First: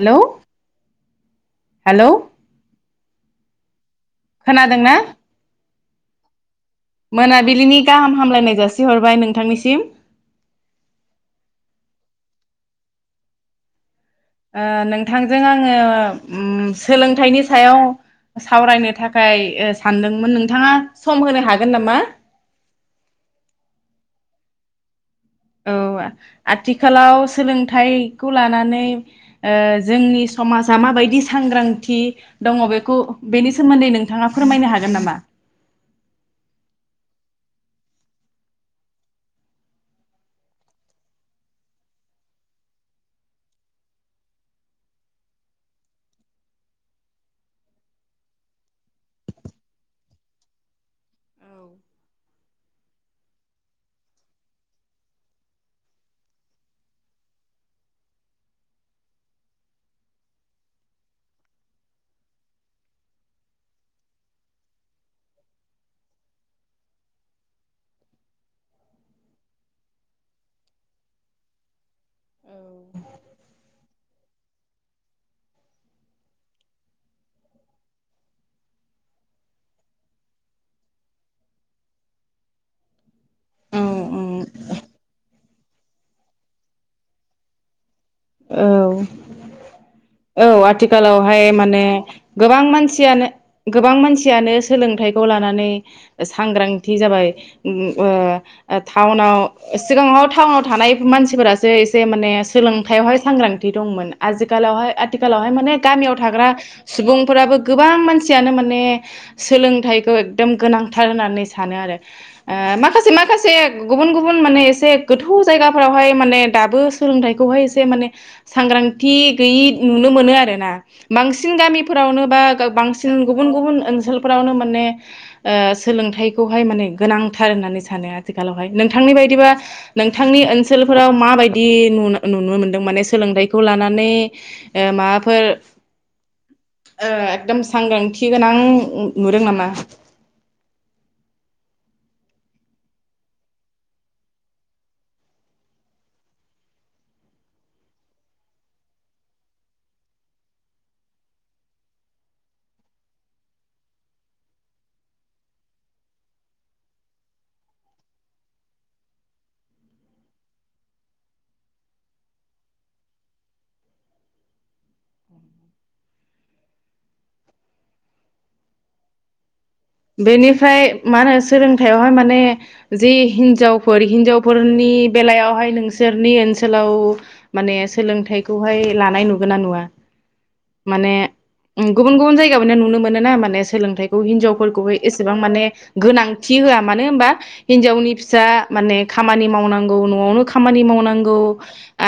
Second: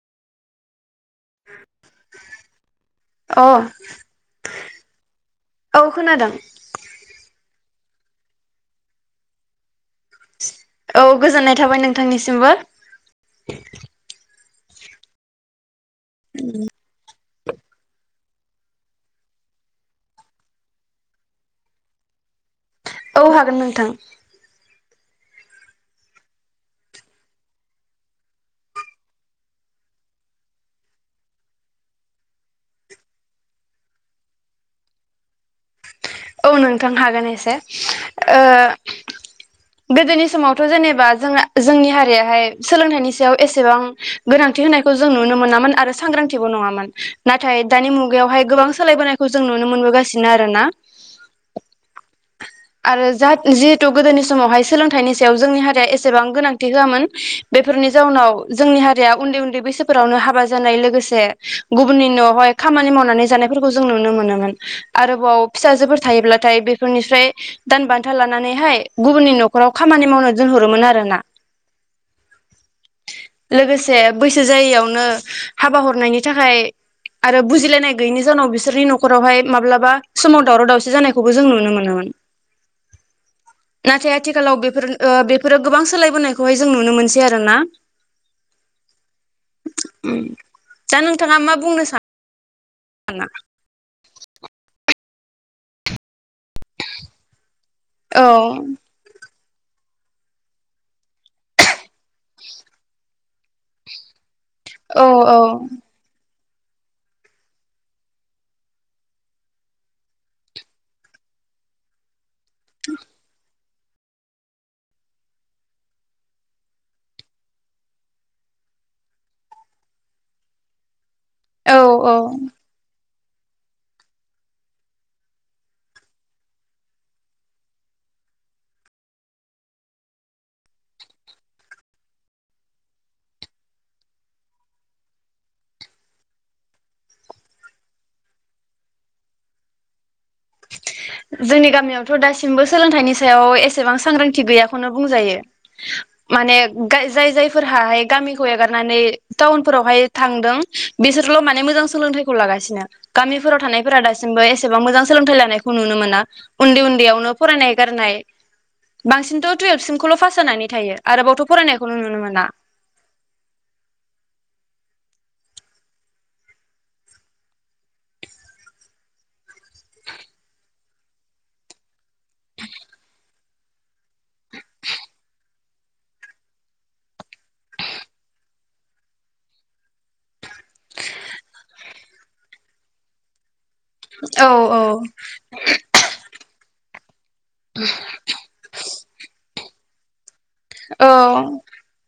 Hello. Hello. अ खोनादों ना? औ खोनादों, मोनाबिलिनि गाहाम हामलायनाय जासिहरबाय नोंथांनिसिम, औ गोजोननाय थाबाय नोंथांनिसिमबो, ओ नोंथांजों आङो ओ उम सोलोंथायनि सायाव सावरायनो थाखाय सानदोंमोन नोंथाङा सम होनो हागोन नामा? औ हागोन नोंथां, औ आथिखालाव सोलोंथाइखौ लानानै ओ जोंनि समाजा माबायदि सांग्रांथि दङ बेखौ बेनि सोमोन्दै नोंथाङा फोरमायनो हागोन नामा? औ नोंथां हागोन एसे ओ गोदोनि समावथ' जेनेबा जों जोंनि हारियाहाय सोलोंथाइनि सायाव एसेबां गोनांथि होनायखौ जों नुनो मोनामोन आरो सांग्रांथिबो नङामोन नाथाय दानि मुगायावहाय गोबां सोलायबोनायखौ जों नुनो मोनबोगासिनो आरो ना, आरो जा जिहेतु गोदोनि समावहाय सोलोंथाइनि सायाव जोंनि हारिया एसेबां गोनांथि होआमोन बेफोरनि जाउनाव जोंनि हारिया उन्दै उन्दै बैसोफोरावनो हाबा जानाय लोगोसे गुबुननि न'आवहाय खामानि मावनानै जानायफोरखौ जों नुनो मोनोमोन आरोबाव फिसाजोफोर थायोब्लाथाय बेफोरनिफ्राय दान बान्था लानानैहाय गुबुननि न'खराव खामानि मावनो दोनहरोमोन आरोना लोगोसे। बैसो जायियावनो हाबा हरनायनि थाखाय आरो बुजिलायनाय गैयैनि जाहनाव बिसोरनि न'खरावहाय माब्लाबा समाव दावराव दावसि जानायखौबो जों नुनो मोनोमोन औ नाथाय आथिखालाव बेफोर बेफोरो गोबां सोलायबोनायखौहाय जों नुनो मोनसै आरो ना। औ औ दा नोंथाङा आथिखालावहाय मा बुंनो माने गोबां मानसियानो सानो गोबां मानसि सियानो सोलोंथाइखौ लानानै सांग्रांथि जाबाय ओ औ टाउनाव सिगाङाव टाउनाव थानाय मानसिफोरासो एसे माने सोलों सांग्रांथि दंमोन आजिखालावहाय औ औ आथिखालावहाय माने गामियाव था थाग्रा सुबुंफोराबो गोबां मानसियानो माने सोलोंथाइखौ एकदम गोनांथार होननानै सानो आरो। माखासे माखासे गुबुन-गुबुन माने एसे गोथौ जायगाफोरावहाय माने दाबो सोलोंथाइखौहाय एसे माने सांग्रांथि गैयि नुनो मोनो आरोना बांसिन औ औ गामिफोरावनो बा बांसिन गुबुन गुबुन ओनसोलफोरावनो माने सोलोंथाइखौहाय माने गोनांथार होननानै सानो आथिखालावहाय नोंथांनि बायदिबा नोंथांनि ओनसोलफोराव माबायदि नुनो नुनो मोनो। माने सोलोंथाइखौ लानानै माबाफोर ओ एकदम सांग्रांथि गोनां नुदों नामा। जोंनि गामियावथ दासिमबो सोलोंथाइनि सायाव एसेबां सांग्रांथि गैयाखौनो बुंजायो माने जाय जायफोरहाहाय गामिखौ एगारनानै टाउनफोरावहाय थांदों बिसोरल माने मोजां सोलोंथाइखौ लागासिनो गामिफोराव थानायफोरा दासिमबो एसेबां मोजां सोलोंथाइ लानाय खौ नुनो मोना उन्दै उन्दैयावनो फरायनाय गारनाय बांसिनथ टुवेल्भ सिमखौल पास जानानै थायो आरोबावथ फरायनायखौ नुनो मोना बेनिफ्राय मा होनो सोलोंथाइयावहाय मा ने जि हिन जावफोर हिनजावफोरनि बेलायावहाय नोंसोरनि ओनसोलाव माने सोलोंथाइखौहाय लानाय नुगोन ना नुवा माने गुबुन गुबुन जायगायाव नुनो मोनो ना माने सोलोंथाइखौ औ हिनजाव फोरखौ एसेबां माने गोनांथि होआ मानो होबा हिनजावनि फिसा माने खामानि मावनां नंगौ नआवनो खामानि औ मावनांगौ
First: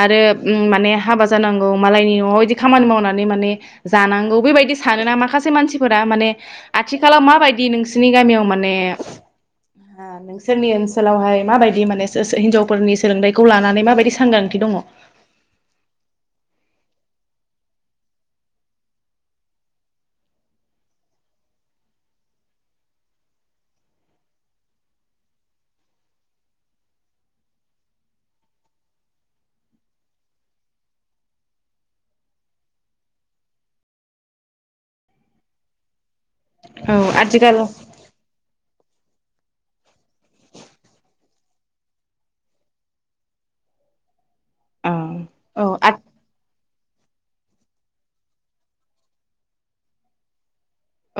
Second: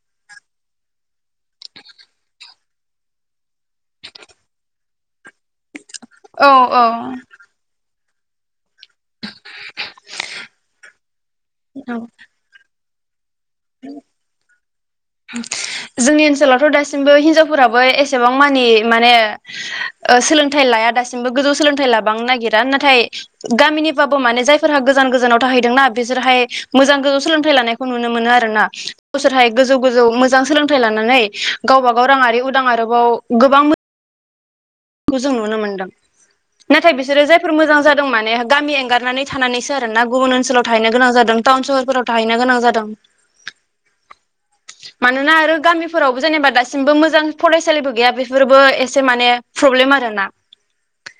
आरो। उम माने हाबा जानांगौ मालायनि न'आव इदि खामानि मावनानै माने जानांगौ बेबायदि सानोना माखासे सेमानसिफोरा माने औ औ औ आथिालाव मा नोंसिनि गामियाव माने हा नोंसोरनि ओनसोलावहाय माबायदि माने हिनजावफोरनि [unintelligible] खौ लानानै माबायदि सांग्रांथि दङ? जोंनि ओनसोलावथ दासिमबो हिनजावफोराबो एसेबां मानि माने सोलोंथाइ लाया दासिमबो गोजौ सोलोंथाइ लाबांनो नागिरा नाथाय गामिनिबाबो माने जायफोरहा गोजान गोजानाव थाहैदोंना बिसोरहाय मोजां गोजौ सोलोंथाइ लानायखौ नुनो मोनो आरोना गावसोरहाय गोजौ गोजौ मोजां सोलोंथाइ लानानै गावबाागाव राङारि उदां आरोबाव गोबां मो खौ जों नुनो मोनदों। नाथाय बिसोरो जायफोर आथिखाल मोजां जादों माने गामि एंगार [unintelligible] थानानैसो आरो ना गुबुन ओनसोलाव थाहैनो गोनां जादों टाउन सहरफोराव थाहैनो गोनां जादों औ मानोना आरो औ गामिफोरावबो जेनेबा दासि दसिमबो मोजां फरायसालिबो गैया बेफोरबो एसे माने प्रब्लेम आरो ना।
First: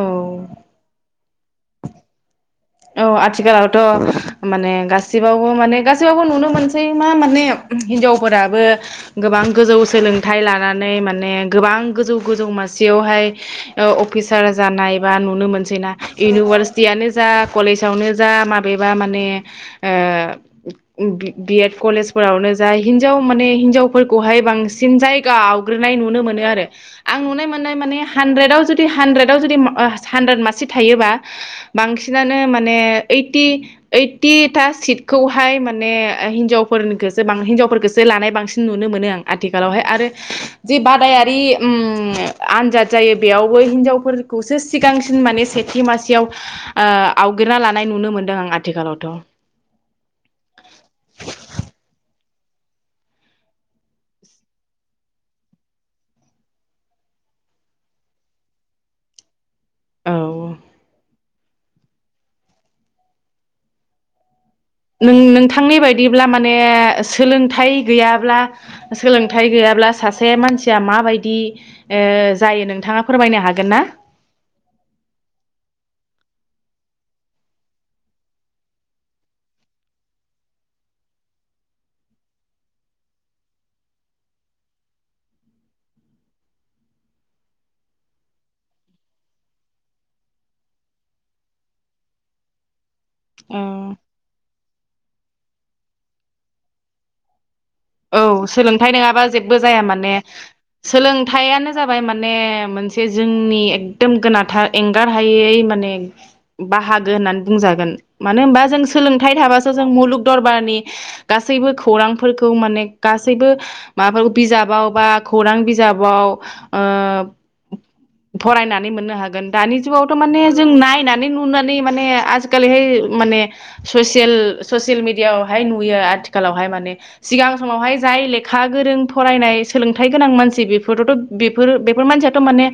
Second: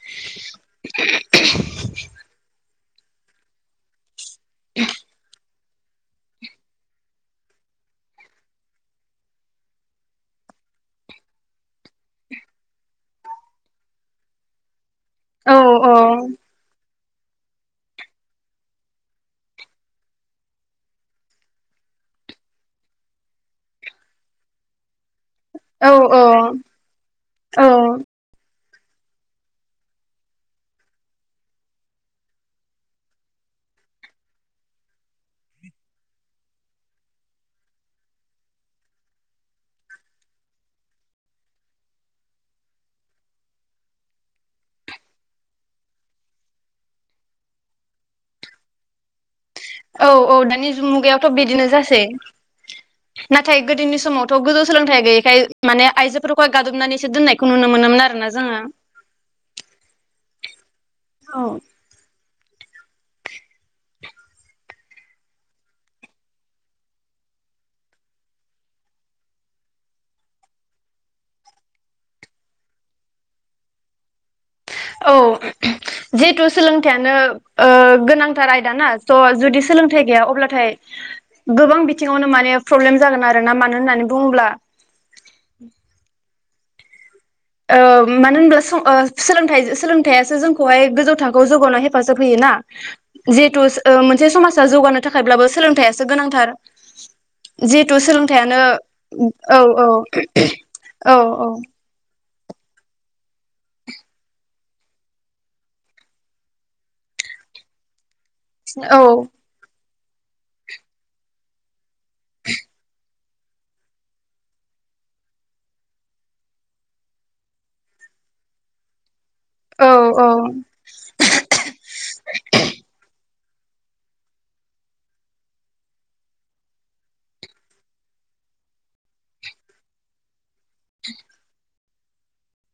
औ औ आथिखालावथ माने गासिबाव माने गासैयावबो नुनो मोनसै मा माने हिनजावफोराबो गोबां गोजौ सोलोंथाइ लानानै माने गोबां गोजौ गोजौ मासियावहाय ओ अफिसार जानाय [unintelligible] नुनो औ मोनोसैना इउनिभार्सिटि आनो जा कलेजावनो जा माबेबा माने ओ बि एड कलेजफोरावनो जा हिनजाव माने हिनजावफोरखौहाय बांसिन जाय औ गावग्रनाय नुनो मोनो आरो आं नुनाय औ मोननाय माने हानद्रेदआव जु जु हानद्रेदआव जुदि हानद्रेद मासि थायोब बांसिन [unintelligible] माने ओइटि ओइटिथा सिटखौहाय माने हिनजावफोखौसो हिनजावफोरखौसो लानाय बांसिन नुनो मोनो आं आथिखालावहाय आरो जि बादायारि ओ आनजाद जायो बेयावबो हिनजावफोरखौसो सिगांसिन माने सेथि मासेयाव ओ आवगिरना लानाय नुनो मोनदों आं आथिखालावथ औ औ दानि जुग मुगायावथ बिदिनो जासै। नाथाय गोदोनि समावथ गोजौ सोलोंथायाइ गैयैखाय माने आइजोफोरखौहाय गादबनानैसो दोननायखौ नुनो मोनोमोन आरोना जोङो। औ नों नोंथांनि बायदिब्ला माने सोलोंथाइ गैयाब्ला सोलोंथाइ गैयाब्ला सासे मानसिया माबायदि ओ जायो नोंथाङा फोरमायनो हागोन ना। औ जिहेथु सोलोंथाइयानो ओ गोनांथार आयदा ना स जुदि सोलोंथाइ गैया अब्लाथाय गोबां बिथिङावनो माने प्रब्लेम जागोन आरोना मानो होन्नानै बुङोब्ला ओ मानो होनब्ला सं ओ सोलोंथाइ सोलोंथाइआसो जोंखौहाय गोजौ थाखोआव जौगावनायाव हेफाजाब होयोना जिहेथु [unintelligible] औ मोन मोनसे समाजा जौगानो थाखायब्लाबो सोलोंथाइआसो गोनांथार जिहेथु औ सोलोंथाइयानो सोलोंथाइ नङाबा जेबो औ जाया औ माने औ सोलोंथाइानो जाबाय मान माने मोनसे जोंनि एकदम गोनांथार एंगार हायै माने बाहागो होन्नानै बुंजागोन। मानो होनबा जों औ सोलोंथाइ थाबासो। मुलुग दरबारनि गासैबो खौरां फोरखौ‌ माने गासैबो माबा बिजाबाव बा खौरां बिजाबाव ओ फरायनानै मोननो हागोन। दानि औ जुगावथ माने जों नायनानै नुनानै माने आजिखालिहाय माने ससेल ससेल मिडियाआवहाय नुयो आथिखालावहाय माने। सिगां समावहाय जाय लेखा गोरों फरायनाय सोलोंथाइ गोनां मानसि बेफोरथ बेफोर बे बेफोर मानसियाथ माने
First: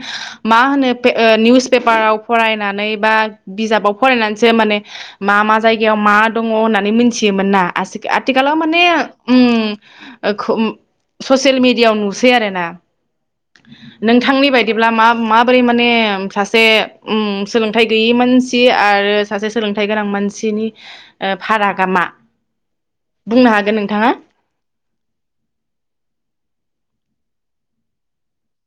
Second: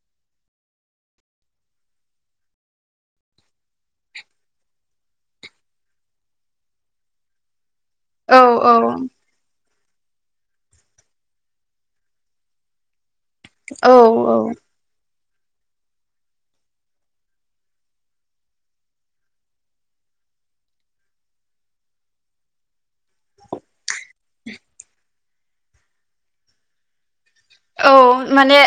मा होनो निउस पेपाराव फरायनानै बा बिजाबाव फरायनानैसो माने मा मा जायगायाव मा दङ होननानै मिथियोमोन ना। आसि आथिखालाव माने औ ओ खुम ससेल मिडियाआव नुसै आरो ना औ नोंथांनि बायदिब्ला मा माबोरै माने सासे सोलोंथाइ गैयि मानसि आरो सासे सोलोंथाइ गोनां मानसिनि फारागा मा बुंनो हागोन नोंथाङा? औ माने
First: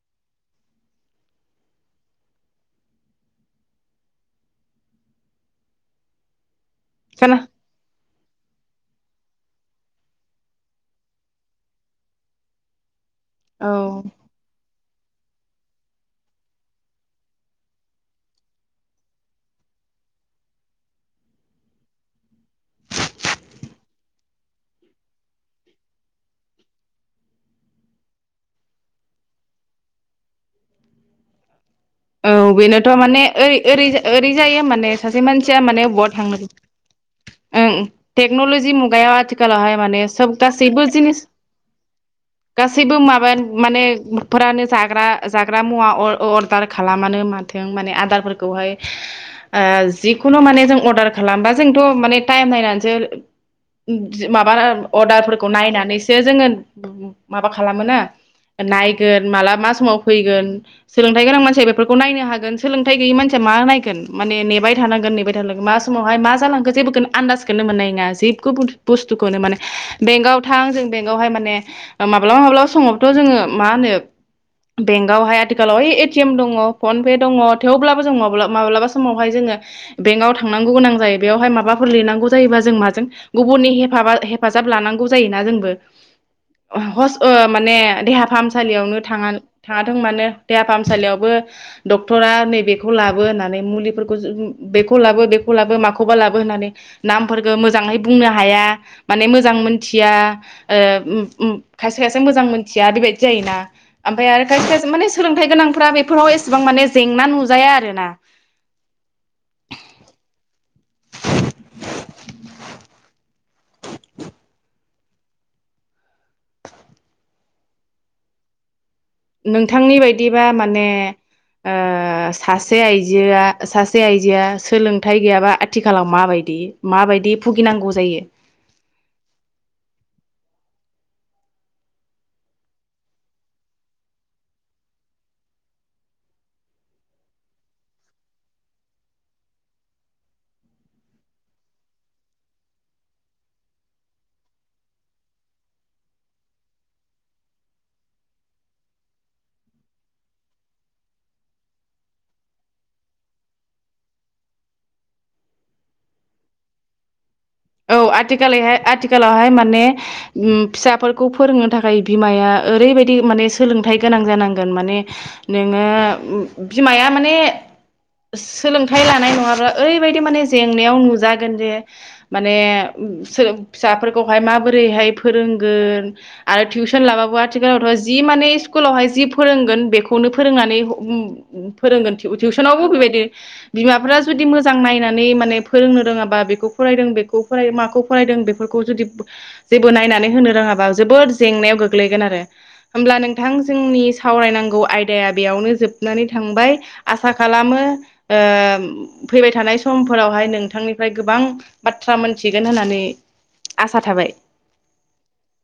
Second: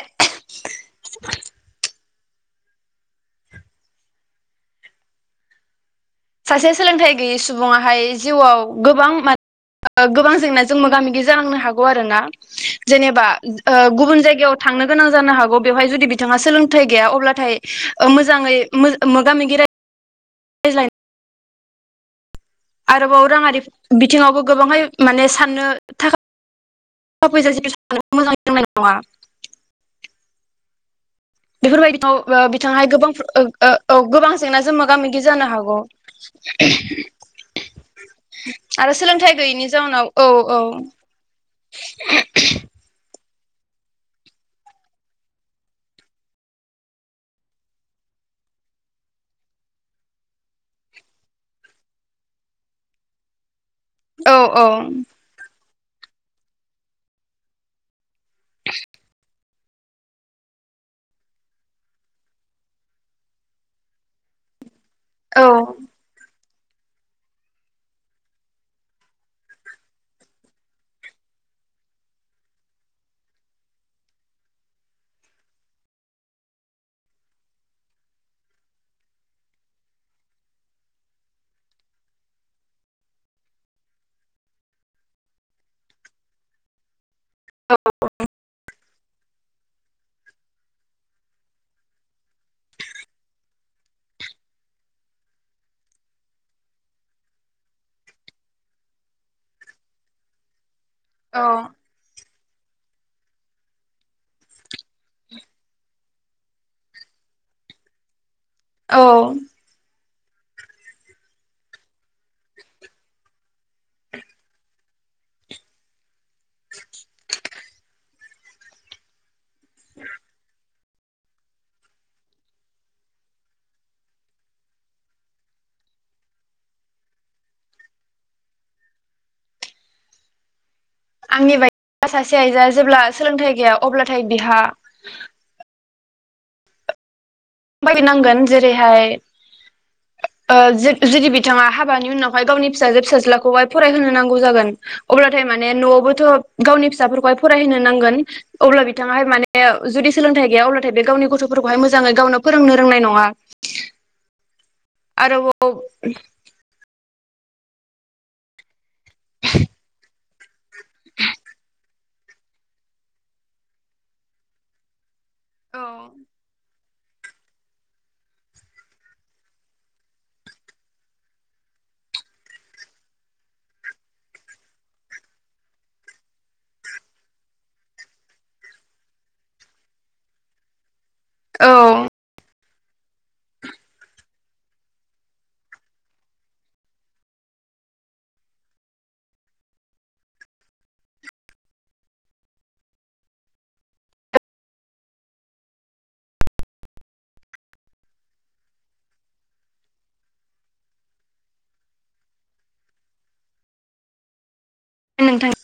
सासे सोलोंथाइ गैयै खोना सुबुंङाहाय जिउआव गोबां-गोबां जेंनाजों मोगा-मोगि जानांनो हागौ आरोना जेनेबा औ गुबुन जायगायाव बा थांनो गोनां जानो हागौ बेवहाय जुदि बिथाङा सोलोंथाइ गैया अब्लाथाय मोजाङै मोगा-मोगि राय ज्लायनो आरोबाव राङारि बिथिङावबो गोबांहाय माने साननो थाखा फैसा मोजां साननो रोंनाय नङा बेफोरबायदियाव औ ओ बिथांहाय बेनोथ गोबां माने ओ औ ओरै गोबां जायो जेंनाजों माने मोगा सासे मोगि जानो मानसिया हागौ माने बबा थांनो ओं टेक्नलजि आरो मुगायाव सोलोंथाइ गैयैनि आथिखालावहाय माने जाउनाव औ सोब गासैबो औ जिनिस गासैबो माबा। माने फोरानो जाग्रा-जाग्रा मुवा अ अरदार खालामानो माथों माने आदारफोरखौहाय जिखुनु माने जों अर्डार खालामबा जोंथ माने टाइम नायनानैसो। माबा औ अर्डारफोरखौ नायनानै नायनासो जोङों माबा खालामो ना नायगोन माला मा समाव फैगोन सोलोंथाय‌ गोनां मानसि बेफोरखौ नायनो हागोन सोलोंथाय गैैयै मानसिया मा नायगोन माने नेबाय थागोन नेमार थानांगोन नेबाय औ थानांगोन मा समावहाय मा जालांगोन जेबोखौनो आनदास मोननाय नङा जिखुनु बुसथुखौनो बेंखआव थां जों बेहाय माने माबबा-माबबा समावथबोथ जों मा होनो बेंखआवहाय आथिखालाव वै एटिएम दङ फन पे दङ थेवब्लाबो जों माब्लाबा समावहाय जोङो बेंकाव थांनांगौ गोनां जायो बेयावहाय माबाफोर लिरनांगौ जायोबा जों माजों गुबुननि हेफा हेफाजाब लानांगौ जायोना जोंबो माने देहा फाहामसालियावनो थाङा थाङाथों मानो देहाफाहाम फसालियावबो डक्टरा नैबेखौ लाबो होननानै मुलिफोरखौ बेखौ लाबो बेखौ लाबो माखौबा लाबो होननानै नामफोरखौ मोजाङै बुंनो हाया माने मोजां मोनथिया ओ औ उम-उम खायसे-खायसे मोजां मोजां बेबायदि जायोना ओमफाय आरो खायसे-खायसे माने सोलोंथाइ गोनां बेफोराव एसेबां माने जेंना नुजाया आरोना औ [inaudible] नोंथांनि बायदिबा माने ओ सासे आइजोआ सासे आइजोआ सोलोंथाइ गैयाबा आथिखालाव माबायदि माबायदि भुगिनांगौ जायो आंनि बायदि सासे आइजोआ जेब्ला सोलोंथाइ गैया अब्लाथाय बिहा बायनांगोन जेरैहाय ओ जुदि बिथाङा हाबानि उनावहाय गावनि फिसाजो फिसाज्लाखौहाय फरायहोनो नांगौ जागोन अब्लाथाय माने नआवबोथ गावनि फिसाफोरखौहाय फरायहोनो नांगोन अब्ला बिथाङाहाय माने जुदि सोलोंथाइ गैया अब्लाथाय बे गावनि गथफोरखौहाय मोजाङै गावनो फोरोंनो रोंनाय नङा आरो [unintelligible] औ आथिखालहाय आथि आथिखालावहाय माने उम फिसाफोरखौ फोरोंनो थाखाय बिमाया ओरैबायदि माने सोलोंथाइ गोनां जानांगोन माने औ नोङो बिमाया माने सोलोंथाइ लानाय नङाब्ला ओरैबायदि माने जेंनायाव नुजागोन जे माने माने फिसाफोरखौहाय माबोरैहाय फोरोंगोन आरो टिउसन लाबाबो आथिखालावथ जि माने स्कुलावहाय जि फोरोंगोन बेखौनो फोरोंनानै ह उम औ फोरोंगोन टिउ टिउसन [unintelligible] बेबायदि बिमाफ्रा जुदि मोजां नायनानै माने फोरोंनो रोङाबा बेखौ फरायदों बेखौ [unintelligible] माखौ फरायदों बेफोरखौ जुदि जेबो नायनानै होनो रोङाबा जोबोद जेंनायाव गोग्लैगोन आरो होमब्ला नोंथां जोंनि सावरायनांगौ आयदाया बेयावनो जोबनानै थांबाय आसा खालामो ओ फैबाय थानाय समफोरावहाय नोंथांनिफ्राय गोबां ब थ्रा मोनथिगोन होन्नानै आसा थाबाय। नोंथां